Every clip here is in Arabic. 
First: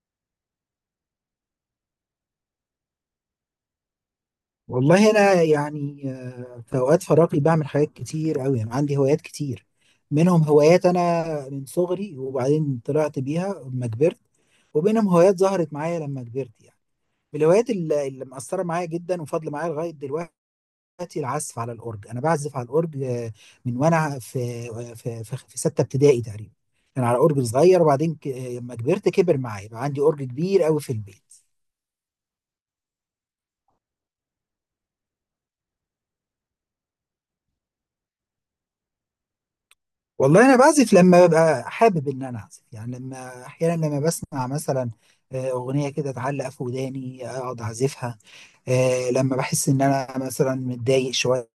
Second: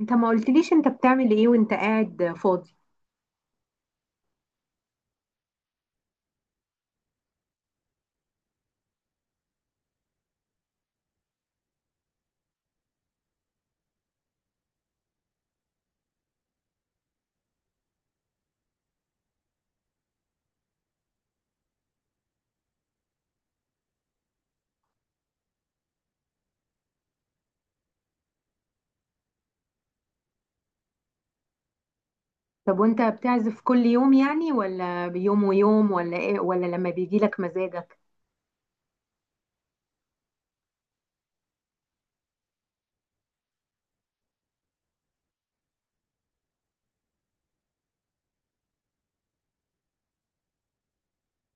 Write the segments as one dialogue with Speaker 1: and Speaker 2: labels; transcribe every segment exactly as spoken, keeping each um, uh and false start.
Speaker 1: انت ما قلتليش انت بتعمل ايه وانت قاعد فاضي؟
Speaker 2: والله انا يعني آه، في اوقات فراغي بعمل حاجات كتير قوي. انا عندي هوايات كتير، منهم هوايات انا من صغري وبعدين طلعت بيها لما كبرت، وبينهم هوايات ظهرت معايا لما كبرت يعني. من الهوايات اللي, اللي مأثرة معايا جدا وفاضلة معايا لغاية دلوقتي، العزف على الأورج. أنا بعزف على الأورج آه، من وأنا في آه، في في, في ستة ابتدائي تقريبا، كان على أورج صغير، وبعدين ك- آه، لما كبرت كبر معايا، بقى عندي أورج كبير قوي في البيت.
Speaker 1: طب وانت بتعزف كل يوم يعني ولا بيوم ويوم ولا ايه، ولا لما بيجي لك مزاجك؟
Speaker 2: والله انا بعزف لما ببقى حابب ان انا اعزف، يعني لما احيانا لما بسمع مثلا آه، اغنيه كده تعلق في وداني، اقعد اعزفها. آه، لما بحس ان انا مثلا متضايق شويه،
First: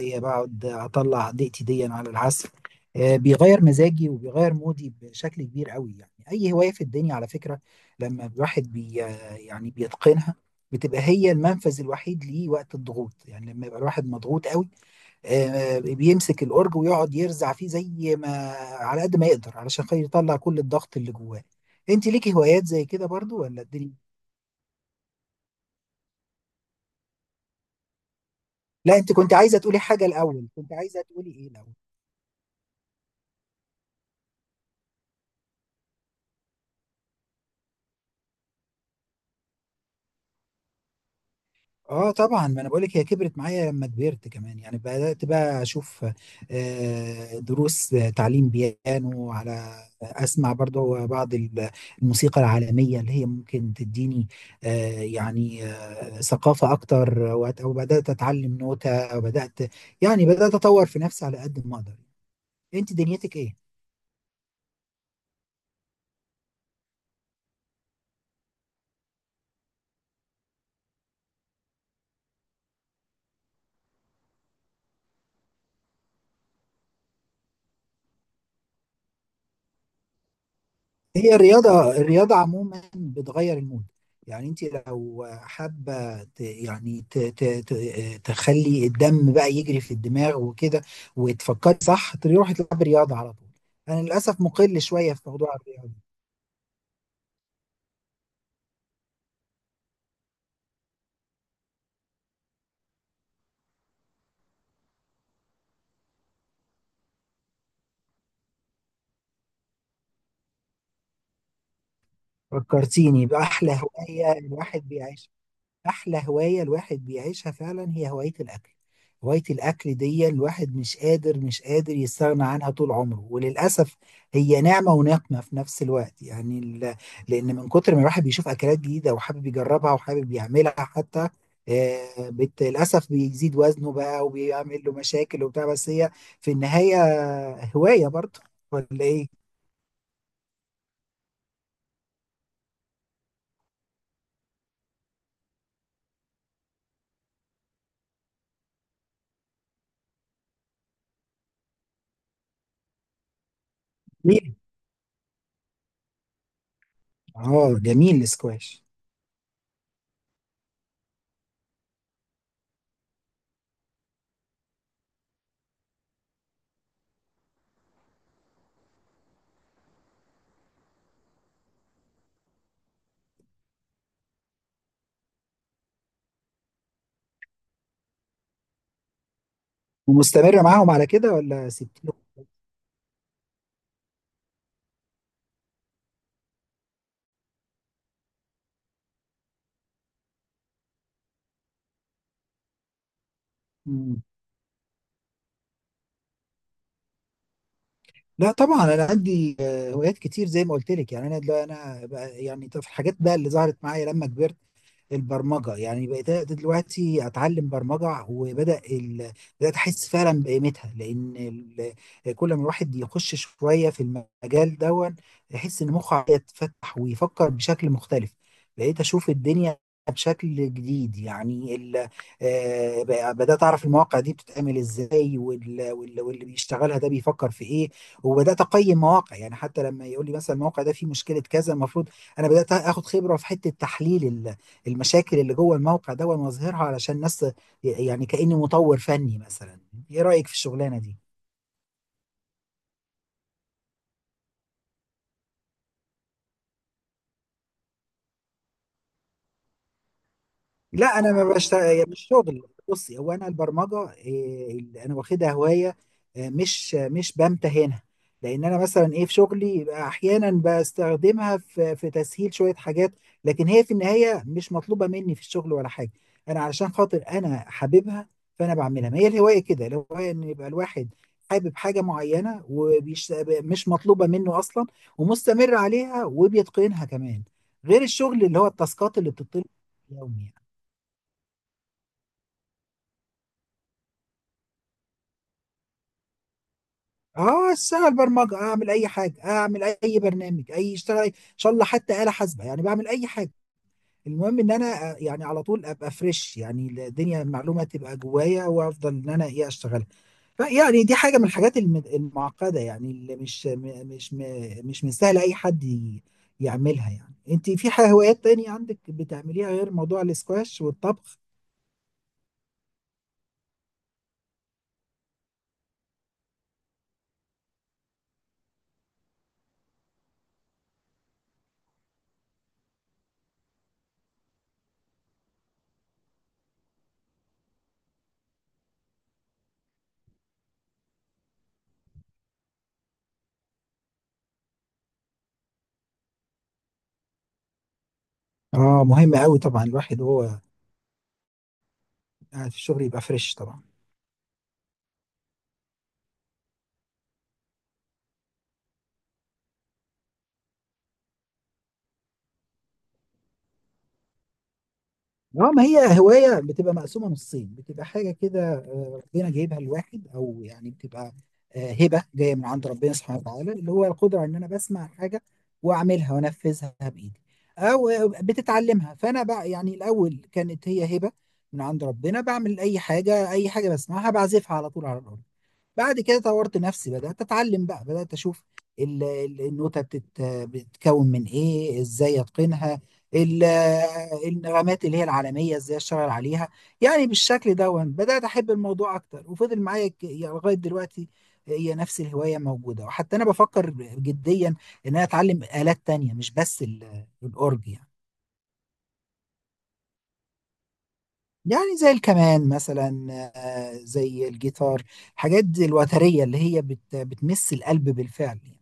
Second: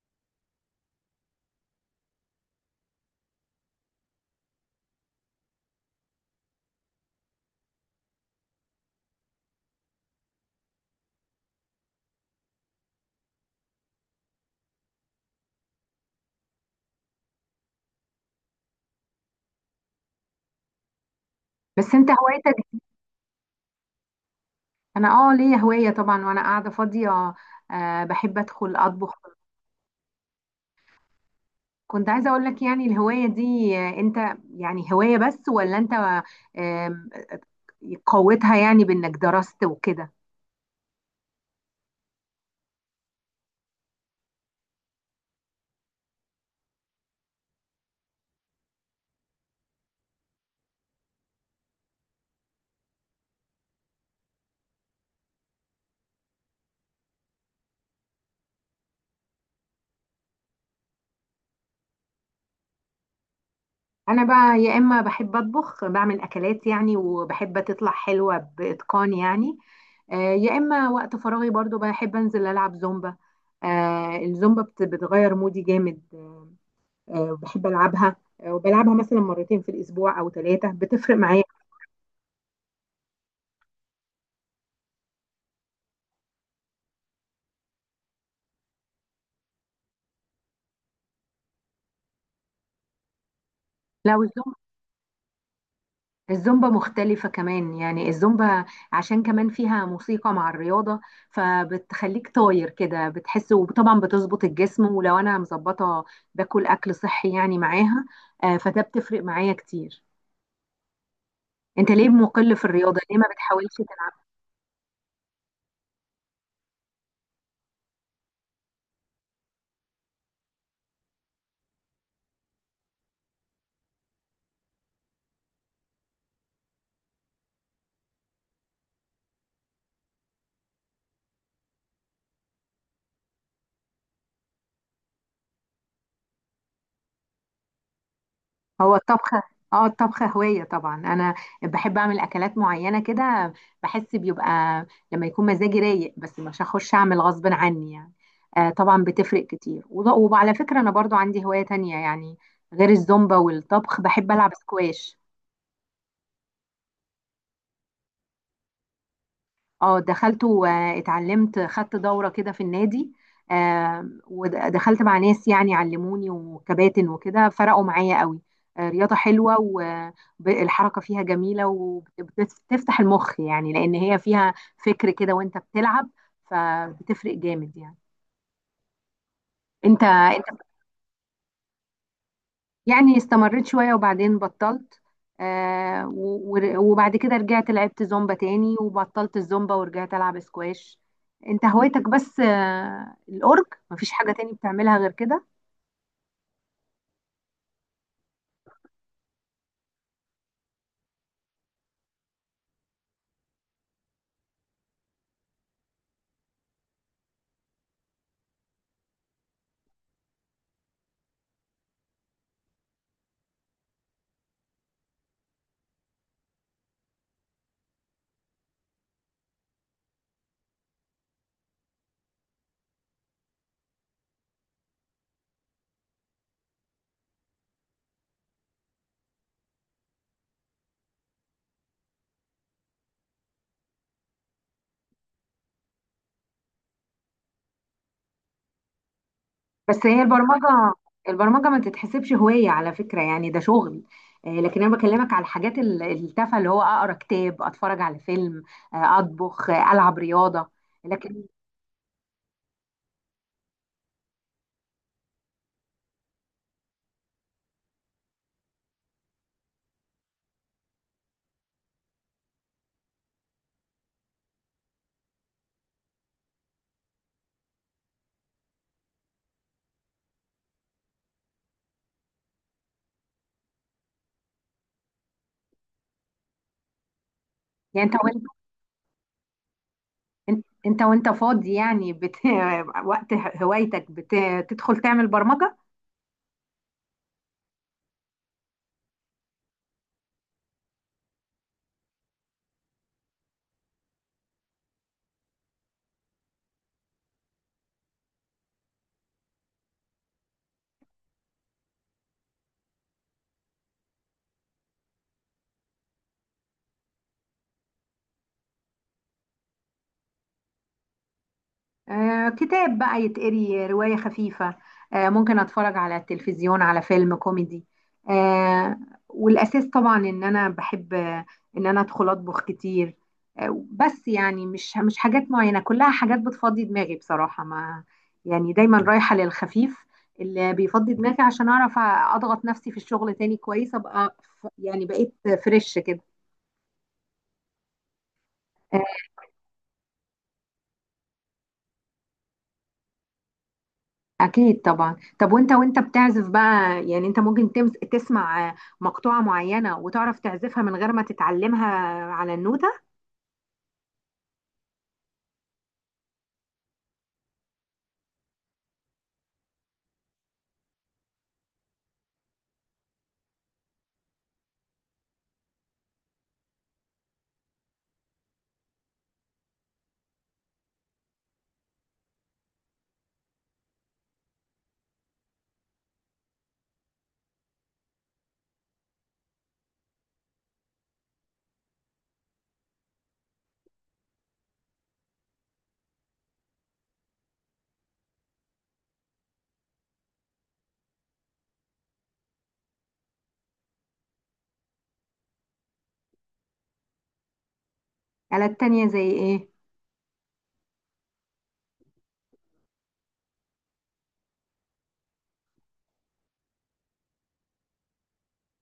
Speaker 2: بقعد اطلع ضيقتي دي على العزف. آه، بيغير مزاجي وبيغير مودي بشكل كبير قوي. يعني اي هوايه في الدنيا، على فكره، لما الواحد بي آه، يعني بيتقنها، بتبقى هي المنفذ الوحيد ليه وقت الضغوط. يعني لما يبقى الواحد مضغوط قوي، آه، بيمسك الأورج ويقعد يرزع فيه زي ما على قد ما يقدر، علشان خاطر يطلع كل الضغط اللي جواه.
Speaker 1: بس
Speaker 2: انت
Speaker 1: انت
Speaker 2: ليكي
Speaker 1: هوايتك.
Speaker 2: هوايات زي كده برضو ولا الدنيا؟
Speaker 1: انا اه ليا هواية طبعا وانا قاعدة فاضية. آه، بحب ادخل
Speaker 2: لا، انت كنت
Speaker 1: اطبخ.
Speaker 2: عايزة تقولي حاجة الأول، كنت عايزة تقولي ايه الأول؟
Speaker 1: كنت عايزة اقول لك يعني الهواية دي، آه، انت يعني هواية بس ولا انت آه قوتها يعني بانك درست وكده؟
Speaker 2: اه طبعا، ما انا بقول لك، هي كبرت معايا لما كبرت كمان. يعني بدات بقى اشوف آه، دروس، آه، تعليم بيانو، على اسمع برضو بعض ال- الموسيقى العالميه اللي هي ممكن تديني آه، يعني آه، ثقافه اكتر، وأت- وبدات اتعلم نوتة، بدات يعني بدات اطور في نفسي على قد ما اقدر. انت دنيتك ايه؟
Speaker 1: انا بقى يا اما بحب اطبخ بعمل اكلات يعني وبحب تطلع حلوه باتقان يعني، آه، يا اما وقت فراغي برضو بحب انزل العب زومبا. آه، الزومبا بت- بتغير مودي جامد. آه، بحب العبها، آه، وبلعبها مثلا مرتين في الاسبوع او ثلاثه بتفرق
Speaker 2: هي
Speaker 1: معايا.
Speaker 2: الرياضة، الرياضة عموما بتغير المود. يعني انت لو حابة ت- يعني ت- ت- ت- تخلي الدم بقى يجري في الدماغ وكده، وتفكري صح، تروحي تلعبي رياضة على طول. انا
Speaker 1: لو
Speaker 2: للأسف
Speaker 1: الزومبا،
Speaker 2: مقل شوية في موضوع الرياضة.
Speaker 1: الزومبا مختلفة كمان يعني الزومبا عشان كمان فيها موسيقى مع الرياضة، فبتخليك طاير كده بتحس، وطبعا بتظبط الجسم، ولو أنا مظبطة باكل أكل صحي يعني معاها، آه، فده بتفرق معايا كتير. أنت ليه مقل في الرياضة؟ ليه ما
Speaker 2: فكرتيني بأحلى
Speaker 1: بتحاولش تلعب؟
Speaker 2: هواية الواحد بيعيشها. احلى هوايه الواحد بيعيشها فعلا هي هوايه الاكل. هوايه الاكل دي الواحد مش قادر مش قادر يستغنى عنها طول عمره، وللاسف هي نعمه ونقمه في نفس الوقت. يعني ال- لان من كتر ما الواحد بيشوف اكلات جديده وحابب يجربها وحابب يعملها حتى، آه، بت- للاسف بيزيد وزنه بقى وبيعمل له مشاكل وبتاع. بس هي في النهايه هوايه برضه، ولا
Speaker 1: هو
Speaker 2: ايه؟
Speaker 1: الطبخ، اه الطبخ هواية طبعا. انا بحب اعمل اكلات معينة كده، بحس بيبقى لما يكون مزاجي رايق، بس مش هخش اعمل غصب عني يعني. آه طبعا بتفرق كتير، وض- وعلى فكرة انا برضو عندي هواية تانية يعني غير الزومبا والطبخ، بحب العب
Speaker 2: جميل،
Speaker 1: سكواش.
Speaker 2: اه جميل الاسكواش.
Speaker 1: اه دخلت واتعلمت، خدت دورة كده في النادي. آه، ودخلت مع ناس يعني علموني وكباتن وكده، فرقوا معايا قوي. آه، رياضة حلوة، والحركة فيها جميلة وبتفتح المخ يعني، لأن هي فيها فكر كده وانت بتلعب، فبتفرق جامد يعني. انت انت
Speaker 2: ومستمره معاهم على كده ولا سبتيهم؟
Speaker 1: يعني استمريت شوية وبعدين بطلت. آه و- ور- وبعد كده رجعت لعبت زومبا تاني، وبطلت الزومبا ورجعت ألعب سكواش. انت هوايتك بس آه الأورج؟ مفيش حاجة تاني بتعملها غير كده؟
Speaker 2: لا طبعا، انا عندي آه، هوايات كتير زي ما قلت لك. يعني انا دلوقتي انا بقى- يعني طب في الحاجات بقى اللي ظهرت معايا لما كبرت، البرمجه. يعني بقيت دلوقتي اتعلم برمجه، وبدا ال... بدات احس فعلا بقيمتها، لان ال... كل ما الواحد يخش شويه في المجال دون، يحس ان مخه يتفتح ويفكر بشكل مختلف. بقيت اشوف الدنيا بشكل جديد. يعني ال... آه، بقى- بدات اعرف المواقع دي بتتعمل ازاي، وال... وال... واللي بيشتغلها ده بيفكر في ايه. وبدات اقيم مواقع، يعني حتى لما يقول لي مثلا الموقع ده فيه مشكله كذا، المفروض انا بدات اخد خبره في حته تحليل المشاكل اللي جوه الموقع ده واظهرها علشان ناس. يعني كأني مطور فني مثلا.
Speaker 1: بس هي
Speaker 2: ايه رأيك في
Speaker 1: البرمجة،
Speaker 2: الشغلانة دي؟
Speaker 1: البرمجة ما تتحسبش هواية على فكرة، يعني ده شغل. آه لكن أنا بكلمك على الحاجات ال- التافهة، اللي هو أقرأ كتاب، أتفرج على فيلم، آه أطبخ، آه ألعب رياضة.
Speaker 2: لا انا
Speaker 1: لكن
Speaker 2: ما بشتغل، مش شغل. بصي، هو انا البرمجه إيه، اللي انا واخدها هوايه، آه، مش مش بمتهنها، لان انا مثلا ايه في شغلي يبقى احيانا بستخدمها في في تسهيل شويه حاجات، لكن هي في النهايه مش مطلوبه مني في الشغل ولا حاجه. انا علشان خاطر انا حاببها فانا بعملها. ما هي الهوايه كده، الهوايه ان يبقى الواحد حابب حاجه معينه ومش مطلوبه منه اصلا، ومستمر عليها وبيتقنها كمان، غير
Speaker 1: يعني انت
Speaker 2: الشغل اللي هو التاسكات اللي بتطلب يومي.
Speaker 1: إن- انت وانت فاضي يعني بت... وقت هوايتك بتدخل تعمل برمجة؟
Speaker 2: اه، سهل، برمجه اعمل اي حاجه، اعمل اي برنامج، اي اشتغل ان شاء الله، حتى آلة حاسبه، يعني بعمل اي حاجه. المهم ان انا آه، يعني على طول ابقى فريش، يعني الدنيا المعلومه تبقى جوايا وافضل ان انا ايه اشتغلها. فيعني دي حاجه من الحاجات الم- المعقده، يعني اللي مش م- مش م- مش من سهل اي حد ي- يعملها. يعني انت في حاجه هوايات تانية عندك بتعمليها غير موضوع الاسكواش والطبخ؟
Speaker 1: آه كتاب بقى يتقري، رواية خفيفة، آه ممكن اتفرج على التلفزيون على فيلم كوميدي، آه. والاساس طبعا ان انا بحب آه، ان انا ادخل اطبخ كتير. آه بس يعني مش مش حاجات معينة، كلها حاجات بتفضي دماغي بصراحة. ما يعني دايما رايحة للخفيف اللي بيفضي دماغي عشان اعرف اضغط نفسي في الشغل تاني كويس، ابقى ف- يعني بقيت فريش كده.
Speaker 2: اه مهم قوي طبعا الواحد وهو قاعد في الشغل يبقى فريش طبعا.
Speaker 1: أكيد طبعا. طب وأنت وأنت بتعزف بقى يعني، أنت ممكن تمس تسمع مقطوعة معينة وتعرف تعزفها من غير ما تتعلمها على النوتة؟
Speaker 2: اه ما هي هواية بتبقى مقسومة نصين، بتبقى حاجة كده آه، ربنا جايبها لواحد، أو يعني بتبقى آه، هبة جاية من عند ربنا سبحانه وتعالى، اللي هو القدرة على إن أنا بسمع حاجة وأعملها وأنفذها بإيدي، أو آه، بتتعلمها. فأنا بقى، يعني الأول كانت هي هبة من عند ربنا، بعمل أي حاجة، أي حاجة بسمعها بعزفها على طول على الأرض. بعد كده طورت نفسي، بدأت أتعلم بقى، بدأت أشوف ال- ال- النوتة بتت- بتتكون من إيه، إزاي أتقنها، ال- النغمات اللي هي العالمية إزاي أشتغل عليها. يعني بالشكل ده وأنا بدأت أحب الموضوع أكتر، وفضل معايا ك- يعني لغاية دلوقتي هي نفس الهواية موجودة. وحتى أنا بفكر جديا إن أنا أتعلم آلات تانية مش بس ال- الأورج يعني.
Speaker 1: آلات تانية زي إيه؟
Speaker 2: يعني زي الكمان مثلا، آه، زي الجيتار، الحاجات دي الوترية اللي هي بت- بتمس القلب بالفعل يعني.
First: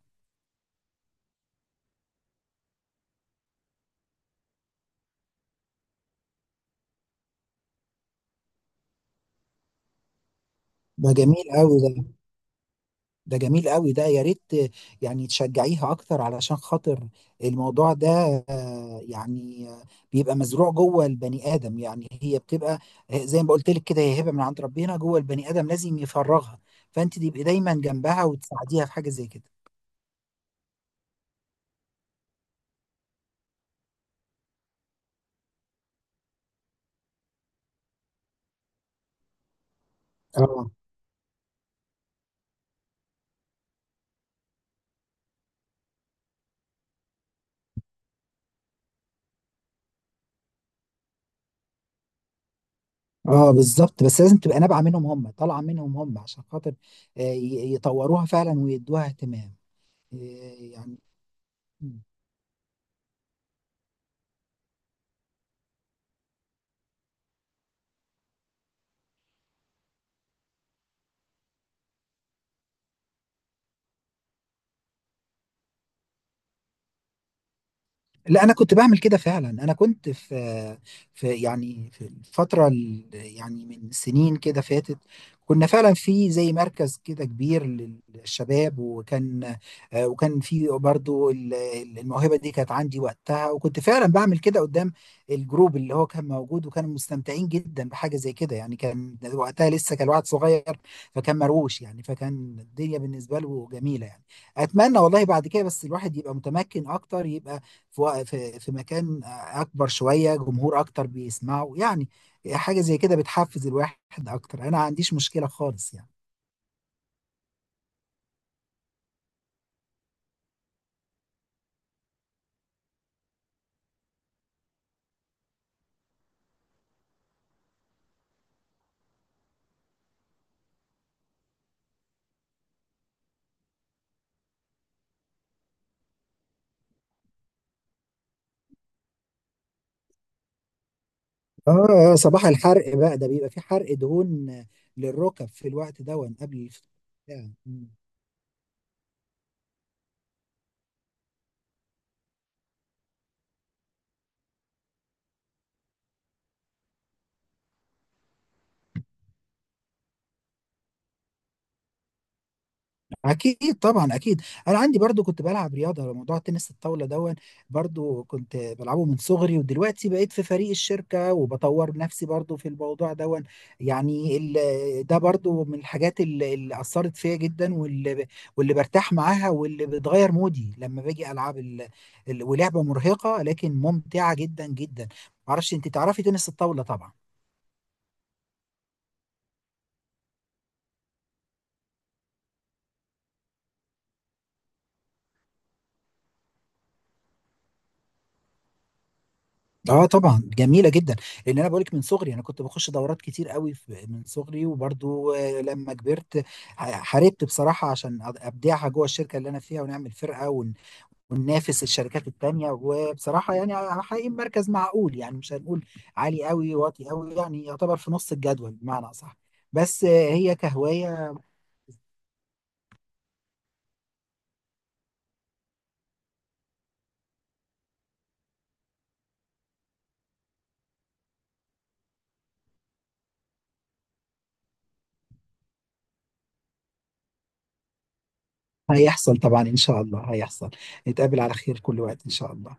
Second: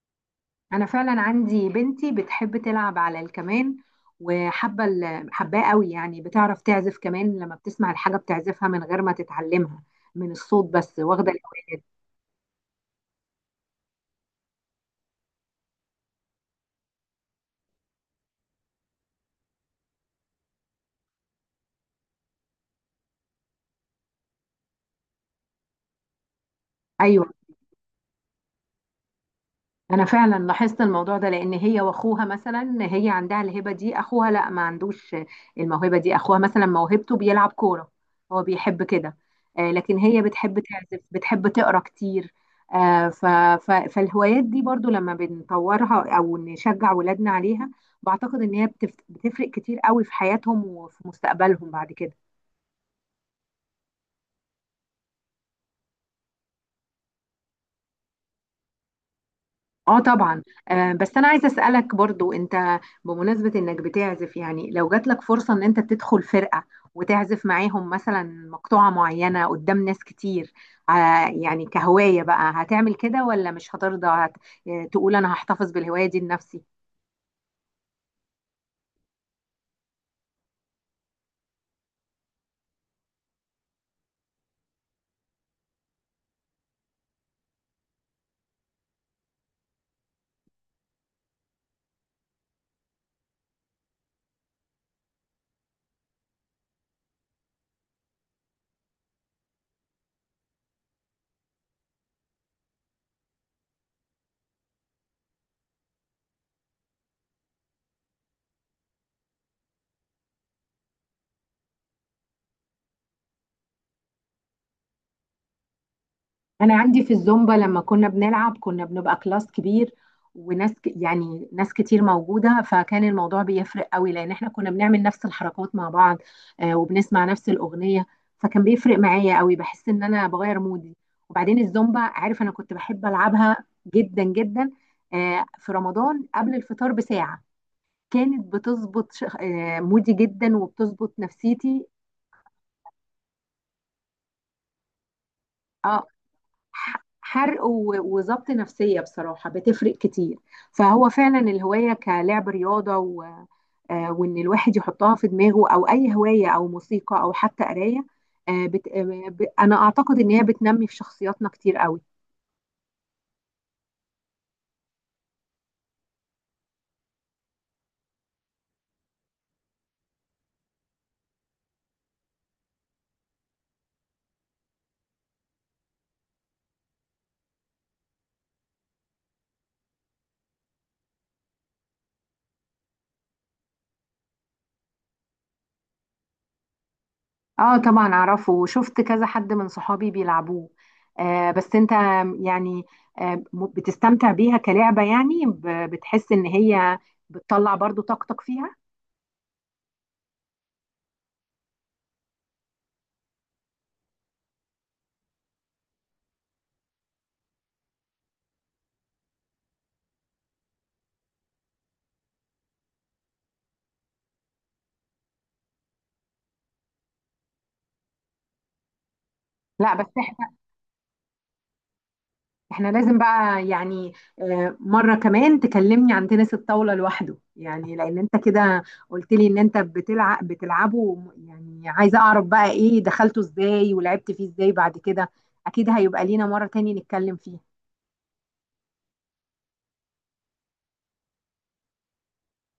Speaker 1: أنا فعلا عندي بنتي بتحب تلعب على الكمان، وحابة ال- حباه قوي يعني، بتعرف تعزف كمان، لما بتسمع الحاجة بتعزفها من غير ما تتعلمها، من الصوت بس،
Speaker 2: ده
Speaker 1: واخدة
Speaker 2: جميل
Speaker 1: الهواية
Speaker 2: قوي
Speaker 1: دي.
Speaker 2: ده، ده جميل قوي ده. يا ريت يعني تشجعيها اكتر، علشان خاطر الموضوع ده آه، يعني آه، بيبقى مزروع جوه البني ادم. يعني هي بتبقى آه، زي ما قلت لك كده، هي هبه من عند ربنا جوه البني ادم لازم يفرغها. فانت
Speaker 1: أيوة.
Speaker 2: تبقي دايما جنبها وتساعديها في حاجه زي كده.
Speaker 1: انا فعلا لاحظت الموضوع ده، لان هي واخوها مثلا، هي عندها الهبه دي، اخوها لا ما عندوش الموهبه دي، اخوها مثلا موهبته بيلعب كوره، هو بيحب كده. آه، لكن هي بتحب
Speaker 2: اه
Speaker 1: تعزف، بتحب تقرا كتير. آه، ف- ف- فالهوايات دي برضو لما بنطورها او نشجع ولادنا عليها، بعتقد ان هي بتف- بتفرق كتير قوي في حياتهم وفي مستقبلهم بعد كده.
Speaker 2: اه بالظبط، بس لازم تبقى نابعه منهم هم، طالعه منهم هم، عشان خاطر آه، ي- يطوروها فعلا ويدوها اهتمام.
Speaker 1: اه
Speaker 2: آه،
Speaker 1: طبعا. آه
Speaker 2: يعني
Speaker 1: بس انا عايزه اسالك برضو، انت بمناسبه انك بتعزف يعني، لو جات لك فرصه ان انت تدخل فرقه وتعزف معاهم مثلا مقطوعه معينه قدام ناس كتير، آه يعني كهوايه بقى هتعمل كده ولا مش هترضى هت... آه، تقول انا هحتفظ بالهوايه دي لنفسي؟
Speaker 2: لا انا كنت بعمل كده فعلا. انا كنت في في يعني في الفتره ال- يعني من سنين كده فاتت، كنا فعلا في زي مركز كده كبير للشباب، وكان آه، وكان في برضو ال- ال- الموهبه دي كانت عندي وقتها، وكنت فعلا بعمل كده قدام الجروب اللي هو كان موجود، وكانوا مستمتعين جدا بحاجه زي كده. يعني كان وقتها لسه كان الواحد صغير، فكان مروش يعني، فكان الدنيا بالنسبه له جميله يعني. اتمنى والله بعد كده بس الواحد يبقى متمكن اكتر، يبقى في وق- في في مكان اكبر شويه، جمهور اكتر بيسمعه يعني. حاجه زي كده بتحفز الواحد اكتر، انا ما عنديش مشكله خالص يعني.
Speaker 1: انا عندي في الزومبا لما كنا بنلعب كنا بنبقى كلاس كبير، وناس ك- يعني ناس كتير موجوده، فكان الموضوع بيفرق قوي، لان احنا كنا بنعمل نفس الحركات مع بعض، آه، وبنسمع نفس الاغنيه، فكان بيفرق معايا قوي، بحس ان انا بغير مودي. وبعدين الزومبا عارف انا كنت بحب العبها جدا جدا. آه، في رمضان قبل الفطار بساعه كانت بتظبط ش- آه، مودي جدا وبتظبط نفسيتي.
Speaker 2: اه صباح الحرق بقى ده، بيبقى في حرق دهون للركب في الوقت
Speaker 1: اه
Speaker 2: ده، قبل
Speaker 1: ح-
Speaker 2: الفطار.
Speaker 1: حرق و- وظبط نفسية، بصراحة بتفرق كتير. فهو فعلا الهواية كلعب رياضة و... آه، وإن الواحد يحطها في دماغه، أو أي هواية أو موسيقى أو حتى قراية، آه، بت... آه، ب... أنا أعتقد إن هي بتنمي في شخصياتنا كتير قوي.
Speaker 2: اكيد طبعا اكيد. انا عندي برضو كنت بلعب رياضه، موضوع تنس الطاوله دون، برضو كنت بلعبه من صغري، ودلوقتي بقيت في فريق الشركه وبطور نفسي برضو في الموضوع دون. يعني ال- ده برضو من الحاجات اللي اللي اثرت فيا جدا، واللي ب- واللي برتاح معاها، واللي بتغير مودي لما باجي العب ال... ال... ولعبه مرهقه لكن ممتعه جدا جدا. معرفش انت تعرفي تنس الطاوله طبعا.
Speaker 1: اه طبعا أعرفه، وشفت كذا حد من صحابي بيلعبوه. آه، بس أنت يعني، آه، م- بتستمتع بيها كلعبة يعني، ب- بتحس إن هي بتطلع برضو طاقتك فيها؟
Speaker 2: اه طبعا جميله جدا، لان انا بقولك من صغري انا كنت بخش دورات كتير قوي في- من صغري، وبرضو آه، لما كبرت ح- حاربت بصراحه عشان أد- ابدعها جوه الشركه اللي انا فيها، ونعمل فرقه ون- وننافس الشركات التانيه. وبصراحه يعني حقيقي مركز معقول، يعني مش هنقول عالي قوي واطي قوي، يعني يعتبر في نص الجدول بمعنى اصح،
Speaker 1: لا
Speaker 2: بس
Speaker 1: بس
Speaker 2: آه، هي كهوايه.
Speaker 1: احنا لازم بقى يعني، آه، مرة كمان تكلمني عن تنس الطاولة لوحده، يعني لان انت كده قلت لي ان انت بتلعب بتلعبه وم- يعني عايزة اعرف بقى ايه دخلته ازاي ولعبت فيه ازاي. بعد كده اكيد هيبقى لينا مرة تاني نتكلم فيه.
Speaker 2: هيحصل طبعا ان شاء الله هيحصل، نتقابل على خير كل وقت ان شاء الله.